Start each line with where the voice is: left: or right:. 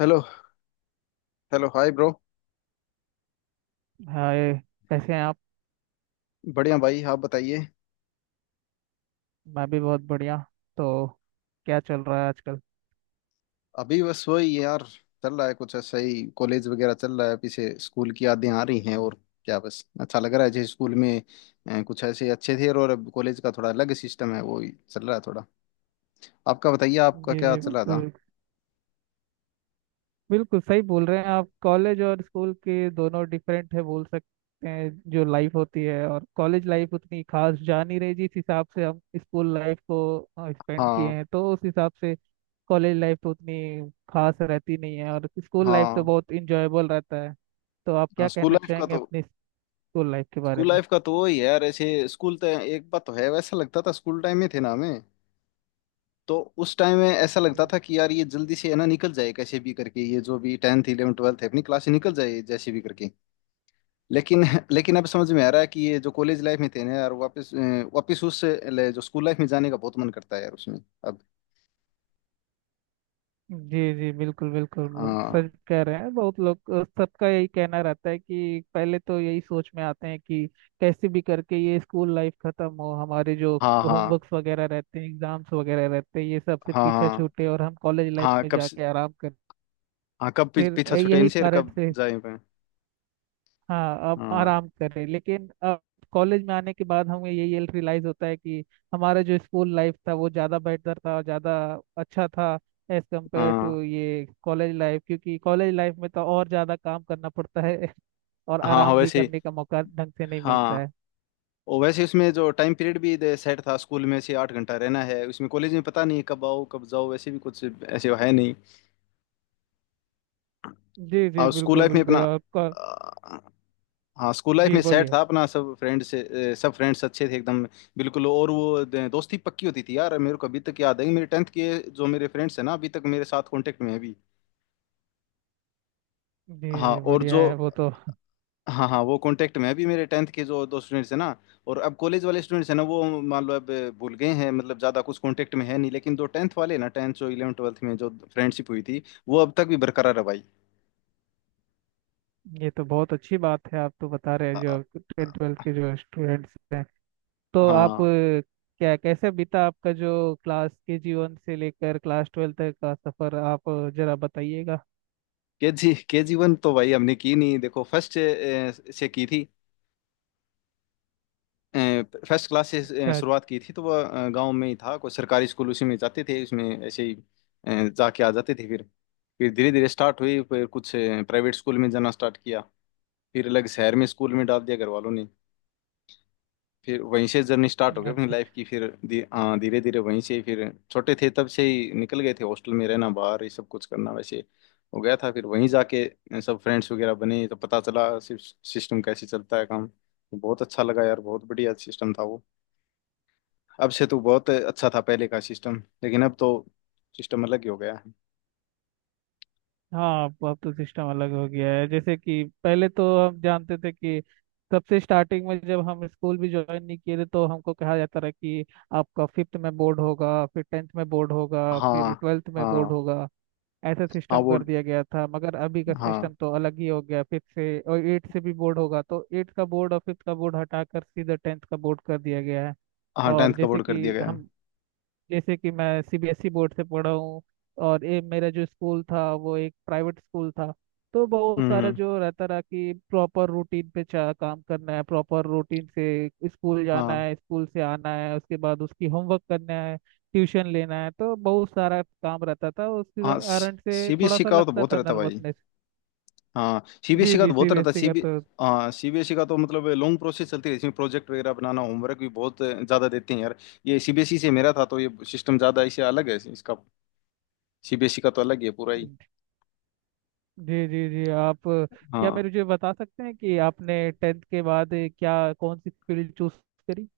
left: Hello hello hi bro.
right: Hi, कैसे हैं आप?
left: बढ़िया भाई, आप बताइए।
right: मैं भी बहुत बढ़िया। तो क्या चल रहा है आजकल?
left: अभी बस वही यार, चल रहा है कुछ ऐसा ही। कॉलेज वगैरह चल रहा है, पीछे स्कूल की यादें आ रही हैं, और क्या, बस अच्छा लग रहा है। जैसे स्कूल में कुछ ऐसे अच्छे थे, और अब कॉलेज का थोड़ा अलग सिस्टम है, वो ही चल रहा है थोड़ा। आपका बताइए, आपका
right: जी
left: क्या
right: जी,
left: चल रहा था।
right: बिल्कुल। बिल्कुल सही बोल रहे हैं आप। कॉलेज और स्कूल के दोनों डिफरेंट है, बोल सकते हैं जो लाइफ होती है, और कॉलेज लाइफ उतनी खास जा नहीं रही जिस हिसाब से हम स्कूल लाइफ को स्पेंड किए
left: हाँ।
right: हैं। तो उस हिसाब से कॉलेज लाइफ तो उतनी खास रहती नहीं है, और स्कूल लाइफ तो
left: हाँ।
right: बहुत इंजॉयबल रहता है। तो आप
left: हाँ।
right: क्या कहना चाहेंगे अपनी स्कूल लाइफ के बारे
left: स्कूल लाइफ का तो वही है यार। ऐसे स्कूल तो एक बात तो है, वैसा लगता था स्कूल टाइम में थे ना हमें, तो उस टाइम में ऐसा लगता
right: में?
left: था कि यार ये जल्दी से है ना निकल जाए कैसे भी करके, ये जो भी 10th 11th 12th है अपनी क्लास से निकल जाए जैसे भी करके। लेकिन लेकिन अब समझ में आ रहा है कि ये जो कॉलेज लाइफ में थे ना यार, वापस वापस जो स्कूल लाइफ में जाने का बहुत मन करता है यार उसमें। अब।
right: जी जी, बिल्कुल बिल्कुल, वो
left: हाँ।
right: सच कह रहे हैं। बहुत लोग, सबका यही कहना रहता है कि पहले तो यही सोच में आते हैं कि कैसे भी करके ये स्कूल लाइफ खत्म हो। हमारे जो
left: हाँ। हाँ।
right: होमवर्क्स वगैरह रहते हैं, एग्जाम्स वगैरह रहते हैं, ये सब से
left: हाँ।
right: पीछा
left: हाँ।
right: छूटे और हम कॉलेज लाइफ
left: हाँ
right: में
left: कब से-
right: जाके आराम करें।
left: हाँ, कब
right: फिर
left: पीछा छूटे
right: यही
left: इनसे और
right: कारण
left: कब
right: से,
left: जाए पे।
right: हाँ, अब
left: हाँ।
right: आराम करें। लेकिन अब कॉलेज में आने के बाद हमें यही रियलाइज होता है कि हमारा जो स्कूल लाइफ था वो ज़्यादा बेहतर था और ज़्यादा अच्छा था एज कम्पेयर
left: हाँ।
right: टू ये कॉलेज लाइफ, क्योंकि कॉलेज लाइफ में तो और ज़्यादा काम करना पड़ता है और
left: हाँ। हाँ
right: आराम भी
left: वैसे ही।
right: करने का मौका ढंग से नहीं मिलता
left: हाँ,
right: है।
left: और वैसे उसमें जो टाइम पीरियड भी सेट था स्कूल में, से 8 घंटा रहना है उसमें, कॉलेज में पता नहीं कब आओ कब जाओ, वैसे भी कुछ ऐसे है नहीं।
right: जी जी,
left: और स्कूल
right: बिल्कुल
left: लाइफ में अपना
right: बिल्कुल आपका।
left: अ, हाँ, स्कूल लाइफ
right: जी,
left: में सेट
right: बोलिए।
left: था अपना सब फ्रेंड से। सब फ्रेंड्स अच्छे थे एकदम, बिल्कुल। और वो दोस्ती पक्की होती थी यार, मेरे को अभी तक याद है कि मेरे टेंथ के जो मेरे फ्रेंड्स हैं ना, अभी तक मेरे साथ कांटेक्ट में है अभी।
right: जी
left: हाँ,
right: जी,
left: और
right: बढ़िया
left: जो,
right: है वो तो।
left: हाँ हाँ, वो कांटेक्ट में है। अभी मेरे टेंथ के जो दो स्टूडेंट्स हैं ना, और अब कॉलेज वाले स्टूडेंट्स हैं ना वो मान लो अब भूल गए हैं, मतलब ज़्यादा कुछ कांटेक्ट में है नहीं, लेकिन जो टेंथ वाले हैं ना, टेंथ जो इलेवन ट्वेल्थ में जो फ्रेंडशिप हुई थी वो अब तक भी बरकरार है भाई।
right: ये तो बहुत अच्छी बात है। आप तो बता रहे
left: आ,
right: हैं
left: आ,
right: जो टेंथ ट्वेल्थ के जो स्टूडेंट्स हैं। तो आप,
left: हाँ,
right: क्या, कैसे बीता आपका जो क्लास के जीवन से लेकर क्लास ट्वेल्थ तक का सफर, आप जरा बताइएगा।
left: के जी, के जी वन तो भाई हमने की नहीं, देखो फर्स्ट से की थी। फर्स्ट क्लास से
right: अच्छा, अच्छा।
left: शुरुआत की थी, तो वो गांव में ही था कोई सरकारी स्कूल, उसी में जाते थे, उसमें ऐसे ही जाके आ जाते थे। फिर धीरे धीरे स्टार्ट हुई, फिर कुछ प्राइवेट स्कूल में जाना स्टार्ट किया, फिर अलग शहर में स्कूल में डाल दिया घर वालों ने, फिर वहीं से जर्नी स्टार्ट हो
right: अच्छा,
left: गई अपनी
right: अच्छा।
left: लाइफ की। फिर हाँ, धीरे धीरे वहीं से, फिर छोटे थे तब से ही निकल गए थे, हॉस्टल में रहना, बाहर ये सब कुछ करना वैसे हो गया था। फिर वहीं जाके सब फ्रेंड्स वगैरह बने, तो पता चला सिस्टम कैसे चलता है काम, तो बहुत अच्छा लगा यार, बहुत बढ़िया सिस्टम था वो। अब से तो बहुत अच्छा था पहले का सिस्टम, लेकिन अब तो सिस्टम अलग ही हो गया है।
right: हाँ, अब तो सिस्टम अलग हो गया है। जैसे कि पहले तो हम जानते थे कि सबसे स्टार्टिंग में जब हम स्कूल भी ज्वाइन नहीं किए थे, तो हमको कहा जाता रहा कि आपका फिफ्थ में बोर्ड होगा, फिर टेंथ में बोर्ड होगा, फिर
left: हाँ।
right: ट्वेल्थ में बोर्ड
left: हाँ।
right: होगा। ऐसा
left: हाँ,
right: सिस्टम कर
left: बोर्ड।
right: दिया गया था, मगर अभी का
left: हाँ।
right: सिस्टम तो अलग ही हो गया। फिफ्थ से और एट से भी बोर्ड होगा, तो एट का बोर्ड और फिफ्थ का बोर्ड हटाकर सीधा टेंथ का बोर्ड कर दिया गया है।
left: हाँ,
right: और
left: टेंथ का बोर्ड कर दिया गया है।
right: जैसे कि मैं सीबीएसई बोर्ड से पढ़ा हूँ, और ये मेरा जो स्कूल था वो एक प्राइवेट स्कूल था। तो बहुत सारा
left: हम्म।
right: जो रहता रहा कि प्रॉपर रूटीन पे चा काम करना है, प्रॉपर रूटीन से स्कूल जाना
left: हाँ।
right: है, स्कूल से आना है, उसके बाद उसकी होमवर्क करना है, ट्यूशन लेना है। तो बहुत सारा काम रहता था, उसके
left: हाँ
right: कारण से थोड़ा
left: सीबीएसई
right: सा
left: का तो
right: लगता
left: बहुत
right: था
left: रहता भाई।
right: नर्वसनेस।
left: हाँ
right: जी
left: सीबीएसई का
right: जी,
left: तो बहुत रहता
right: सीबीएसई का
left: सीबी
right: तो।
left: हाँ सीबीएसई का तो मतलब लॉन्ग प्रोसेस चलती रहती है इसमें, प्रोजेक्ट वगैरह बनाना, होमवर्क भी बहुत ज़्यादा देते हैं यार। ये सीबीएसई से मेरा था तो ये सिस्टम ज़्यादा इससे अलग है इसका। सीबीएसई का तो अलग ही है पूरा ही।
right: जी जी जी, आप, क्या
left: हाँ।
right: मेरे मुझे बता सकते हैं कि आपने टेंथ के बाद क्या कौन सी फील्ड चूज करी?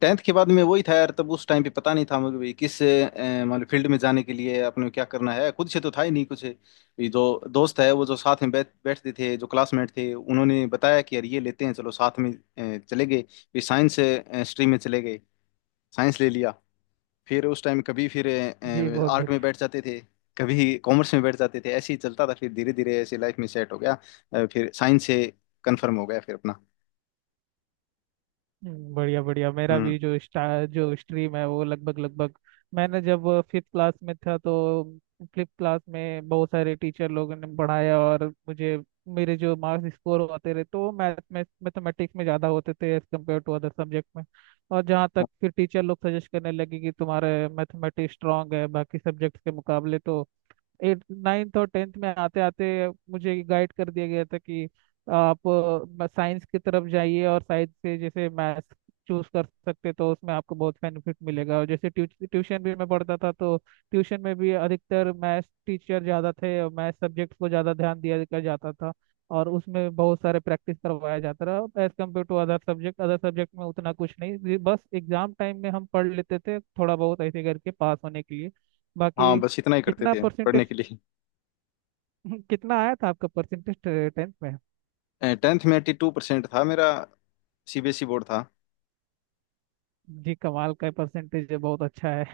left: टेंथ के बाद में वही था यार, तब उस टाइम पे पता नहीं था मुझे भी किस मतलब फील्ड में जाने के लिए अपने को क्या करना है। खुद से तो था ही नहीं कुछ, ये जो दोस्त है वो जो साथ में बैठ बैठते थे, जो क्लासमेट थे उन्होंने बताया कि यार ये लेते हैं चलो साथ में, चले गए। फिर साइंस स्ट्रीम में चले गए, साइंस ले लिया। फिर उस टाइम कभी फिर
right: जी, बहुत
left: आर्ट में
right: बढ़िया।
left: बैठ जाते थे, कभी कॉमर्स में बैठ जाते थे, ऐसे ही चलता था, फिर धीरे धीरे ऐसे लाइफ में सेट हो गया। फिर साइंस से कन्फर्म हो गया फिर अपना।
right: बढ़िया बढ़िया, मेरा
left: हम्म।
right: भी जो स्टा जो स्ट्रीम है वो लगभग लगभग, मैंने जब फिफ्थ क्लास में था तो फिफ्थ क्लास में बहुत सारे टीचर लोगों ने पढ़ाया, और मुझे, मेरे जो मार्क्स स्कोर होते रहे तो वो मैथमेटिक्स में ज़्यादा होते थे as compare to other subject में। और जहाँ तक फिर टीचर लोग सजेस्ट करने लगे कि तुम्हारे मैथमेटिक्स स्ट्रांग है बाकी सब्जेक्ट्स के मुकाबले, तो एट, नाइन्थ और टेंथ में आते आते मुझे गाइड कर दिया गया था कि आप साइंस की तरफ जाइए, और साइंस से जैसे मैथ्स चूज कर सकते तो उसमें आपको बहुत बेनिफिट मिलेगा। और जैसे ट्यूशन भी मैं पढ़ता था, तो ट्यूशन में भी अधिकतर मैथ्स टीचर ज़्यादा थे और मैथ्स सब्जेक्ट को ज़्यादा ध्यान दिया दिया जाता था। और उसमें बहुत सारे प्रैक्टिस करवाया जाता रहा as compare to other subject. Other subject में उतना कुछ नहीं, ये बस एग्जाम टाइम में हम पढ़ लेते थे थोड़ा बहुत ऐसे करके पास होने के लिए,
left: हाँ,
right: बाकी।
left: बस इतना ही करते
right: कितना
left: थे पढ़ने
right: परसेंटेज
left: के लिए।
right: कितना आया था आपका परसेंटेज टेंथ में?
left: टेंथ में 82% था मेरा, सीबीएसई बोर्ड था।
right: जी, कमाल का परसेंटेज है, बहुत अच्छा है।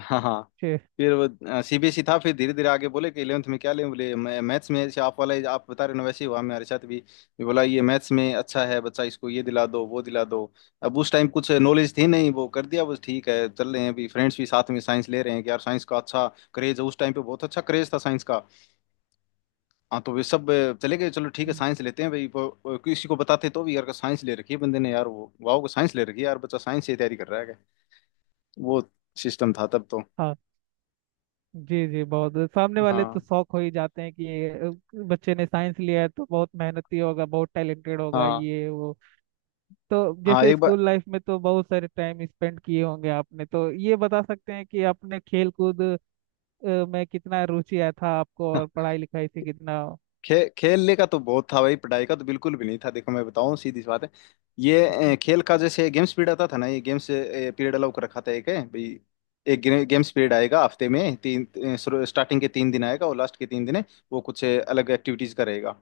left: हाँ। हाँ।
right: जी।
left: फिर वो सीबीएसई था, फिर धीरे धीरे आगे बोले कि 11th में क्या लें, बोले मैं मैथ्स में, जैसे आप वाला आप बता रहे हो ना वैसे ही हुआ मेरे साथ भी, ये बोला ये मैथ्स में अच्छा है बच्चा, इसको ये दिला दो वो दिला दो। अब उस टाइम कुछ नॉलेज थी नहीं, वो कर दिया बस, ठीक है चल रहे हैं, अभी फ्रेंड्स भी साथ में साइंस ले रहे हैं कि यार साइंस का अच्छा क्रेज है, उस टाइम पे बहुत अच्छा क्रेज था साइंस का। हाँ, तो वे सब चले गए, चलो ठीक है साइंस लेते हैं भाई। वो किसी को बताते तो भी यार साइंस ले रखी है बंदे ने, यार वो वाओ साइंस ले रखी है यार, बच्चा साइंस से तैयारी कर रहा है, वो सिस्टम था तब तो।
right: हाँ, जी जी, बहुत सामने वाले तो
left: हाँ।
right: शौक हो ही जाते हैं कि ये, बच्चे ने साइंस लिया है तो बहुत मेहनती होगा, बहुत टैलेंटेड होगा,
left: हाँ।
right: ये वो। तो
left: हाँ,
right: जैसे
left: एक बार।
right: स्कूल लाइफ में तो बहुत सारे टाइम स्पेंड किए होंगे आपने, तो ये बता सकते हैं कि आपने खेल कूद में कितना रुचि आया था आपको,
left: हाँ।
right: और पढ़ाई लिखाई से कितना?
left: खेलने का तो बहुत था भाई, पढ़ाई का तो बिल्कुल भी नहीं था। देखो मैं बताऊं, सीधी सी बात है, ये खेल का जैसे गेम्स पीरियड आता था ना, ये गेम्स पीरियड अलाउ कर रखा था एक है भाई। एक गेम्स पीरियड आएगा हफ्ते में तीन, स्टार्टिंग के तीन दिन आएगा और लास्ट के तीन दिन है, वो कुछ अलग एक्टिविटीज का रहेगा।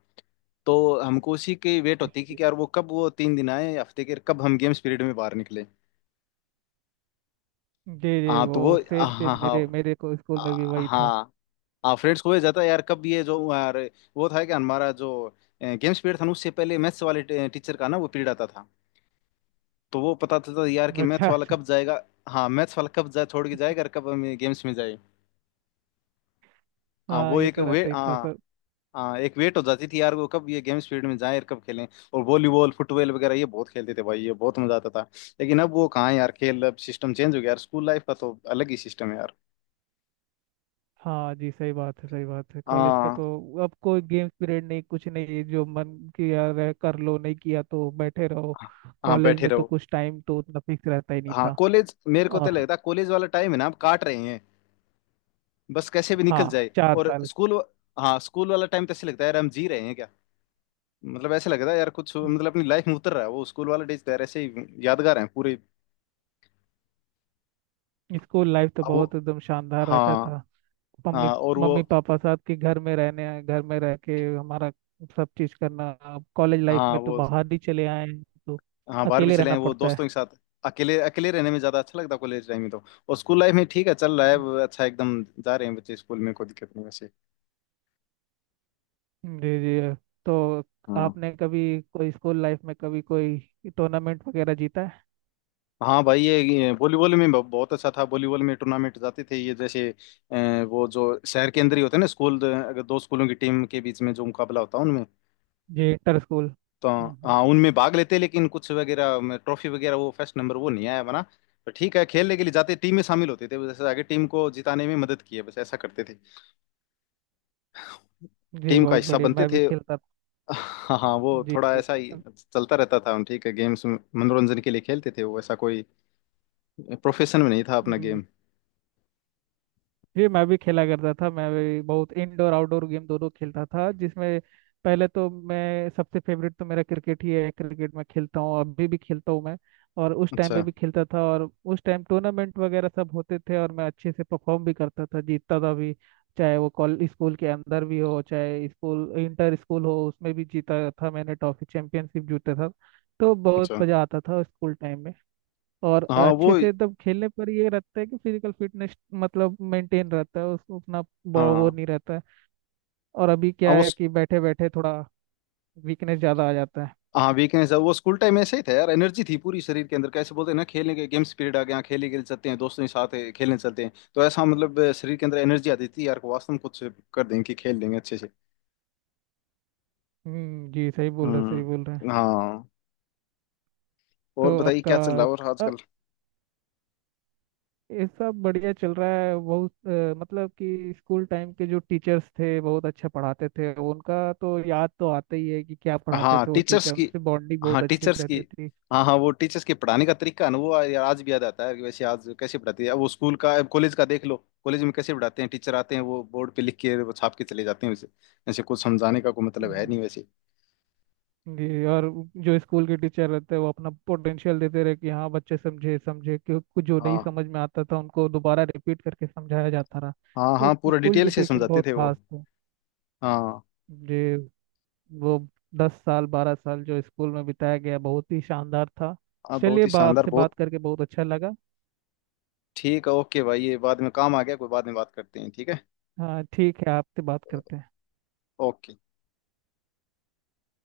left: तो हमको उसी की वेट
right: जी
left: होती है
right: जी
left: कि यार वो कब, वो तीन दिन आए हफ्ते के, कब हम गेम्स पीरियड में बाहर निकले।
right: जी, जी,
left: हाँ तो
right: वो
left: वो।
right: सेम
left: हाँ।
right: सेम,
left: हाँ।
right: मेरे मेरे को स्कूल में भी
left: हाँ।
right: वही था।
left: हाँ हाँ फ्रेंड्स को जाता है यार कब ये जो, अरे, वो था क्या हमारा जो गेम्स पीरियड था ना, उससे पहले मैथ्स वाले टीचर का ना वो पीरियड आता था, तो वो पता चलता था यार कि मैथ्स
right: अच्छा,
left: वाला
right: अच्छा।
left: कब जाएगा। हाँ, मैथ्स वाला कब जा छोड़ के जाएगा और कब हम गेम्स में जाए। हाँ
right: हाँ,
left: वो
right: ये
left: एक
right: तो
left: वे।
right: रहता ही था,
left: हाँ।
right: सर।
left: हाँ, एक वेट हो जाती थी यार वो कब ये गेम्स पीरियड में जाए और कब खेलें। और वॉलीबॉल फुटबॉल वगैरह ये बहुत खेलते थे भाई, ये बहुत मजा आता था। लेकिन अब वो कहाँ है यार खेल, अब सिस्टम चेंज हो गया यार, स्कूल लाइफ का तो अलग ही सिस्टम है यार।
right: हाँ जी, सही बात है, सही बात है। कॉलेज का
left: हाँ।
right: तो अब कोई गेम्स पीरियड नहीं कुछ नहीं, जो मन किया रह कर लो, नहीं किया तो बैठे रहो।
left: हाँ
right: कॉलेज
left: बैठे
right: में तो
left: रहो।
right: कुछ टाइम तो उतना फिक्स रहता ही नहीं
left: हाँ,
right: था।
left: कॉलेज मेरे को तो
right: और
left: लगता है कॉलेज वाला टाइम है ना आप काट रहे हैं बस कैसे भी निकल
right: हाँ,
left: जाए,
right: चार
left: और
right: साल
left: स्कूल, हाँ स्कूल वाला टाइम तो ऐसे लगता है यार हम जी रहे हैं क्या, मतलब ऐसे लगता है यार कुछ, मतलब अपनी लाइफ में उतर रहा है वो, स्कूल वाला डेज तो यार ऐसे ही यादगार है पूरे।
right: स्कूल लाइफ तो
left: अब वो।
right: बहुत एकदम शानदार रहता था।
left: हाँ।
right: मम्मी
left: हाँ, और वो।
right: मम्मी पापा साथ के घर में रह के हमारा सब चीज करना। अब कॉलेज लाइफ
left: हाँ
right: में तो
left: वो।
right: बाहर ही चले आए हैं, तो
left: हाँ, बाहर भी
right: अकेले
left: चले
right: रहना
left: हैं वो
right: पड़ता
left: दोस्तों के साथ, अकेले, अकेले रहने में ज्यादा अच्छा लगता है कॉलेज टाइम में तो। और स्कूल लाइफ में ठीक है चल रहा
right: है।
left: है, अच्छा एकदम जा रहे हैं बच्चे स्कूल में, कोई दिक्कत नहीं वैसे।
right: जी जी, तो
left: हाँ।
right: आपने कभी कोई स्कूल लाइफ में कभी कोई टूर्नामेंट वगैरह जीता है?
left: हाँ भाई ये वॉलीबॉल में बहुत अच्छा था, वॉलीबॉल में टूर्नामेंट जाते थे। ये जैसे वो जो शहर के अंदर ही होते हैं ना स्कूल, अगर दो स्कूलों की टीम के बीच में जो मुकाबला होता है उनमें,
right: जी, इंटर स्कूल।
left: तो।
right: हम्म हम्म।
left: हाँ, उनमें भाग लेते, लेकिन कुछ वगैरह ट्रॉफी वगैरह वो फर्स्ट नंबर वो नहीं आया हमारा, पर ठीक है, खेलने के लिए जाते, टीम में शामिल होते थे, जैसे आगे टीम को जिताने में मदद की है, बस ऐसा करते थे,
right: जी,
left: टीम का
right: बहुत
left: हिस्सा
right: बढ़िया।
left: बनते
right: मैं भी
left: थे।
right: खेलता था।
left: हाँ हाँ, वो
right: जी
left: थोड़ा ऐसा ही चलता रहता था, ठीक है, गेम्स मनोरंजन के लिए खेलते थे, वो ऐसा कोई प्रोफेशन में नहीं था अपना
right: जी
left: गेम।
right: जी, मैं भी खेला करता था। मैं भी बहुत इंडोर आउटडोर गेम दोनों खेलता था, जिसमें पहले तो मैं, सबसे फेवरेट तो मेरा क्रिकेट ही है। क्रिकेट मैं खेलता हूँ, अभी भी खेलता हूँ मैं, और उस टाइम
left: अच्छा
right: पे भी खेलता था। और उस टाइम टूर्नामेंट वगैरह सब होते थे, और मैं अच्छे से परफॉर्म भी करता था, जीतता था भी। चाहे वो कॉल स्कूल के अंदर भी हो, चाहे स्कूल, इंटर स्कूल हो, उसमें भी जीता था मैंने, ट्रॉफी, चैंपियनशिप जीता था। तो बहुत
left: अच्छा।
right: मजा आता था स्कूल टाइम में। और
left: हाँ वो।
right: अच्छे से एकदम खेलने पर ये रहता है कि फिजिकल फिटनेस मतलब मेंटेन रहता है, उसको अपना वो
left: हाँ।
right: नहीं रहता है। और अभी
left: हाँ
right: क्या
left: वो।
right: है कि बैठे बैठे थोड़ा वीकनेस ज़्यादा आ जाता है।
left: हाँ वीकनेस है वो, स्कूल टाइम ऐसे ही था यार, एनर्जी थी पूरी शरीर के अंदर, कैसे बोलते हैं ना, खेलने के गेम्स पीरियड आ गया, हाँ, खेलने, खेल सकते हैं दोस्तों के साथ है, खेलने चलते हैं, तो ऐसा मतलब शरीर के अंदर एनर्जी आती थी यार, को वास्तव में कुछ कर देंगे कि खेल देंगे अच्छे से।
right: जी, सही बोल रहे हैं।
left: हम्म। हाँ,
right: तो
left: और बताइए
right: आपका,
left: क्या चल रहा है और
right: अ,
left: आजकल।
right: ये सब बढ़िया चल रहा है। बहुत, मतलब कि स्कूल टाइम के जो टीचर्स थे बहुत अच्छा पढ़ाते थे, उनका तो याद तो आता ही है कि क्या पढ़ाते
left: हाँ
right: थे वो
left: टीचर्स
right: टीचर,
left: की।
right: उनसे बॉन्डिंग
left: हाँ
right: बहुत अच्छी
left: टीचर्स की।
right: रहती
left: हाँ हाँ, वो टीचर्स के पढ़ाने का तरीका है ना, वो यार आज भी याद आता है कि वैसे आज कैसे पढ़ाती है, अब वो स्कूल का, अब कॉलेज का देख लो, कॉलेज में कैसे पढ़ाते हैं टीचर आते हैं वो बोर्ड पे लिख के वो छाप के चले जाते हैं वैसे, ऐसे कुछ समझाने का कोई मतलब है
right: थी।
left: नहीं वैसे।
right: जी, और जो स्कूल के टीचर रहते हैं वो अपना पोटेंशियल देते रहे कि हाँ बच्चे समझे, क्यों कुछ जो नहीं
left: हाँ।
right: समझ में आता था उनको दोबारा रिपीट करके समझाया जाता रहा।
left: हाँ
right: तो
left: हाँ, पूरा
right: स्कूल
left: डिटेल
right: के
left: से
right: टीचर
left: समझाते
right: बहुत
left: थे वो।
right: खास थे।
left: हाँ।
right: जी, वो 10 साल 12 साल जो स्कूल में बिताया गया बहुत ही शानदार था।
left: हाँ बहुत
right: चलिए,
left: ही शानदार,
right: आपसे बात
left: बहुत।
right: करके बहुत अच्छा लगा।
left: ठीक है, ओके भाई, ये बाद में काम आ गया, कोई बाद में बात करते हैं, ठीक है।
right: हाँ, ठीक है, आपसे बात करते हैं।
left: ओके।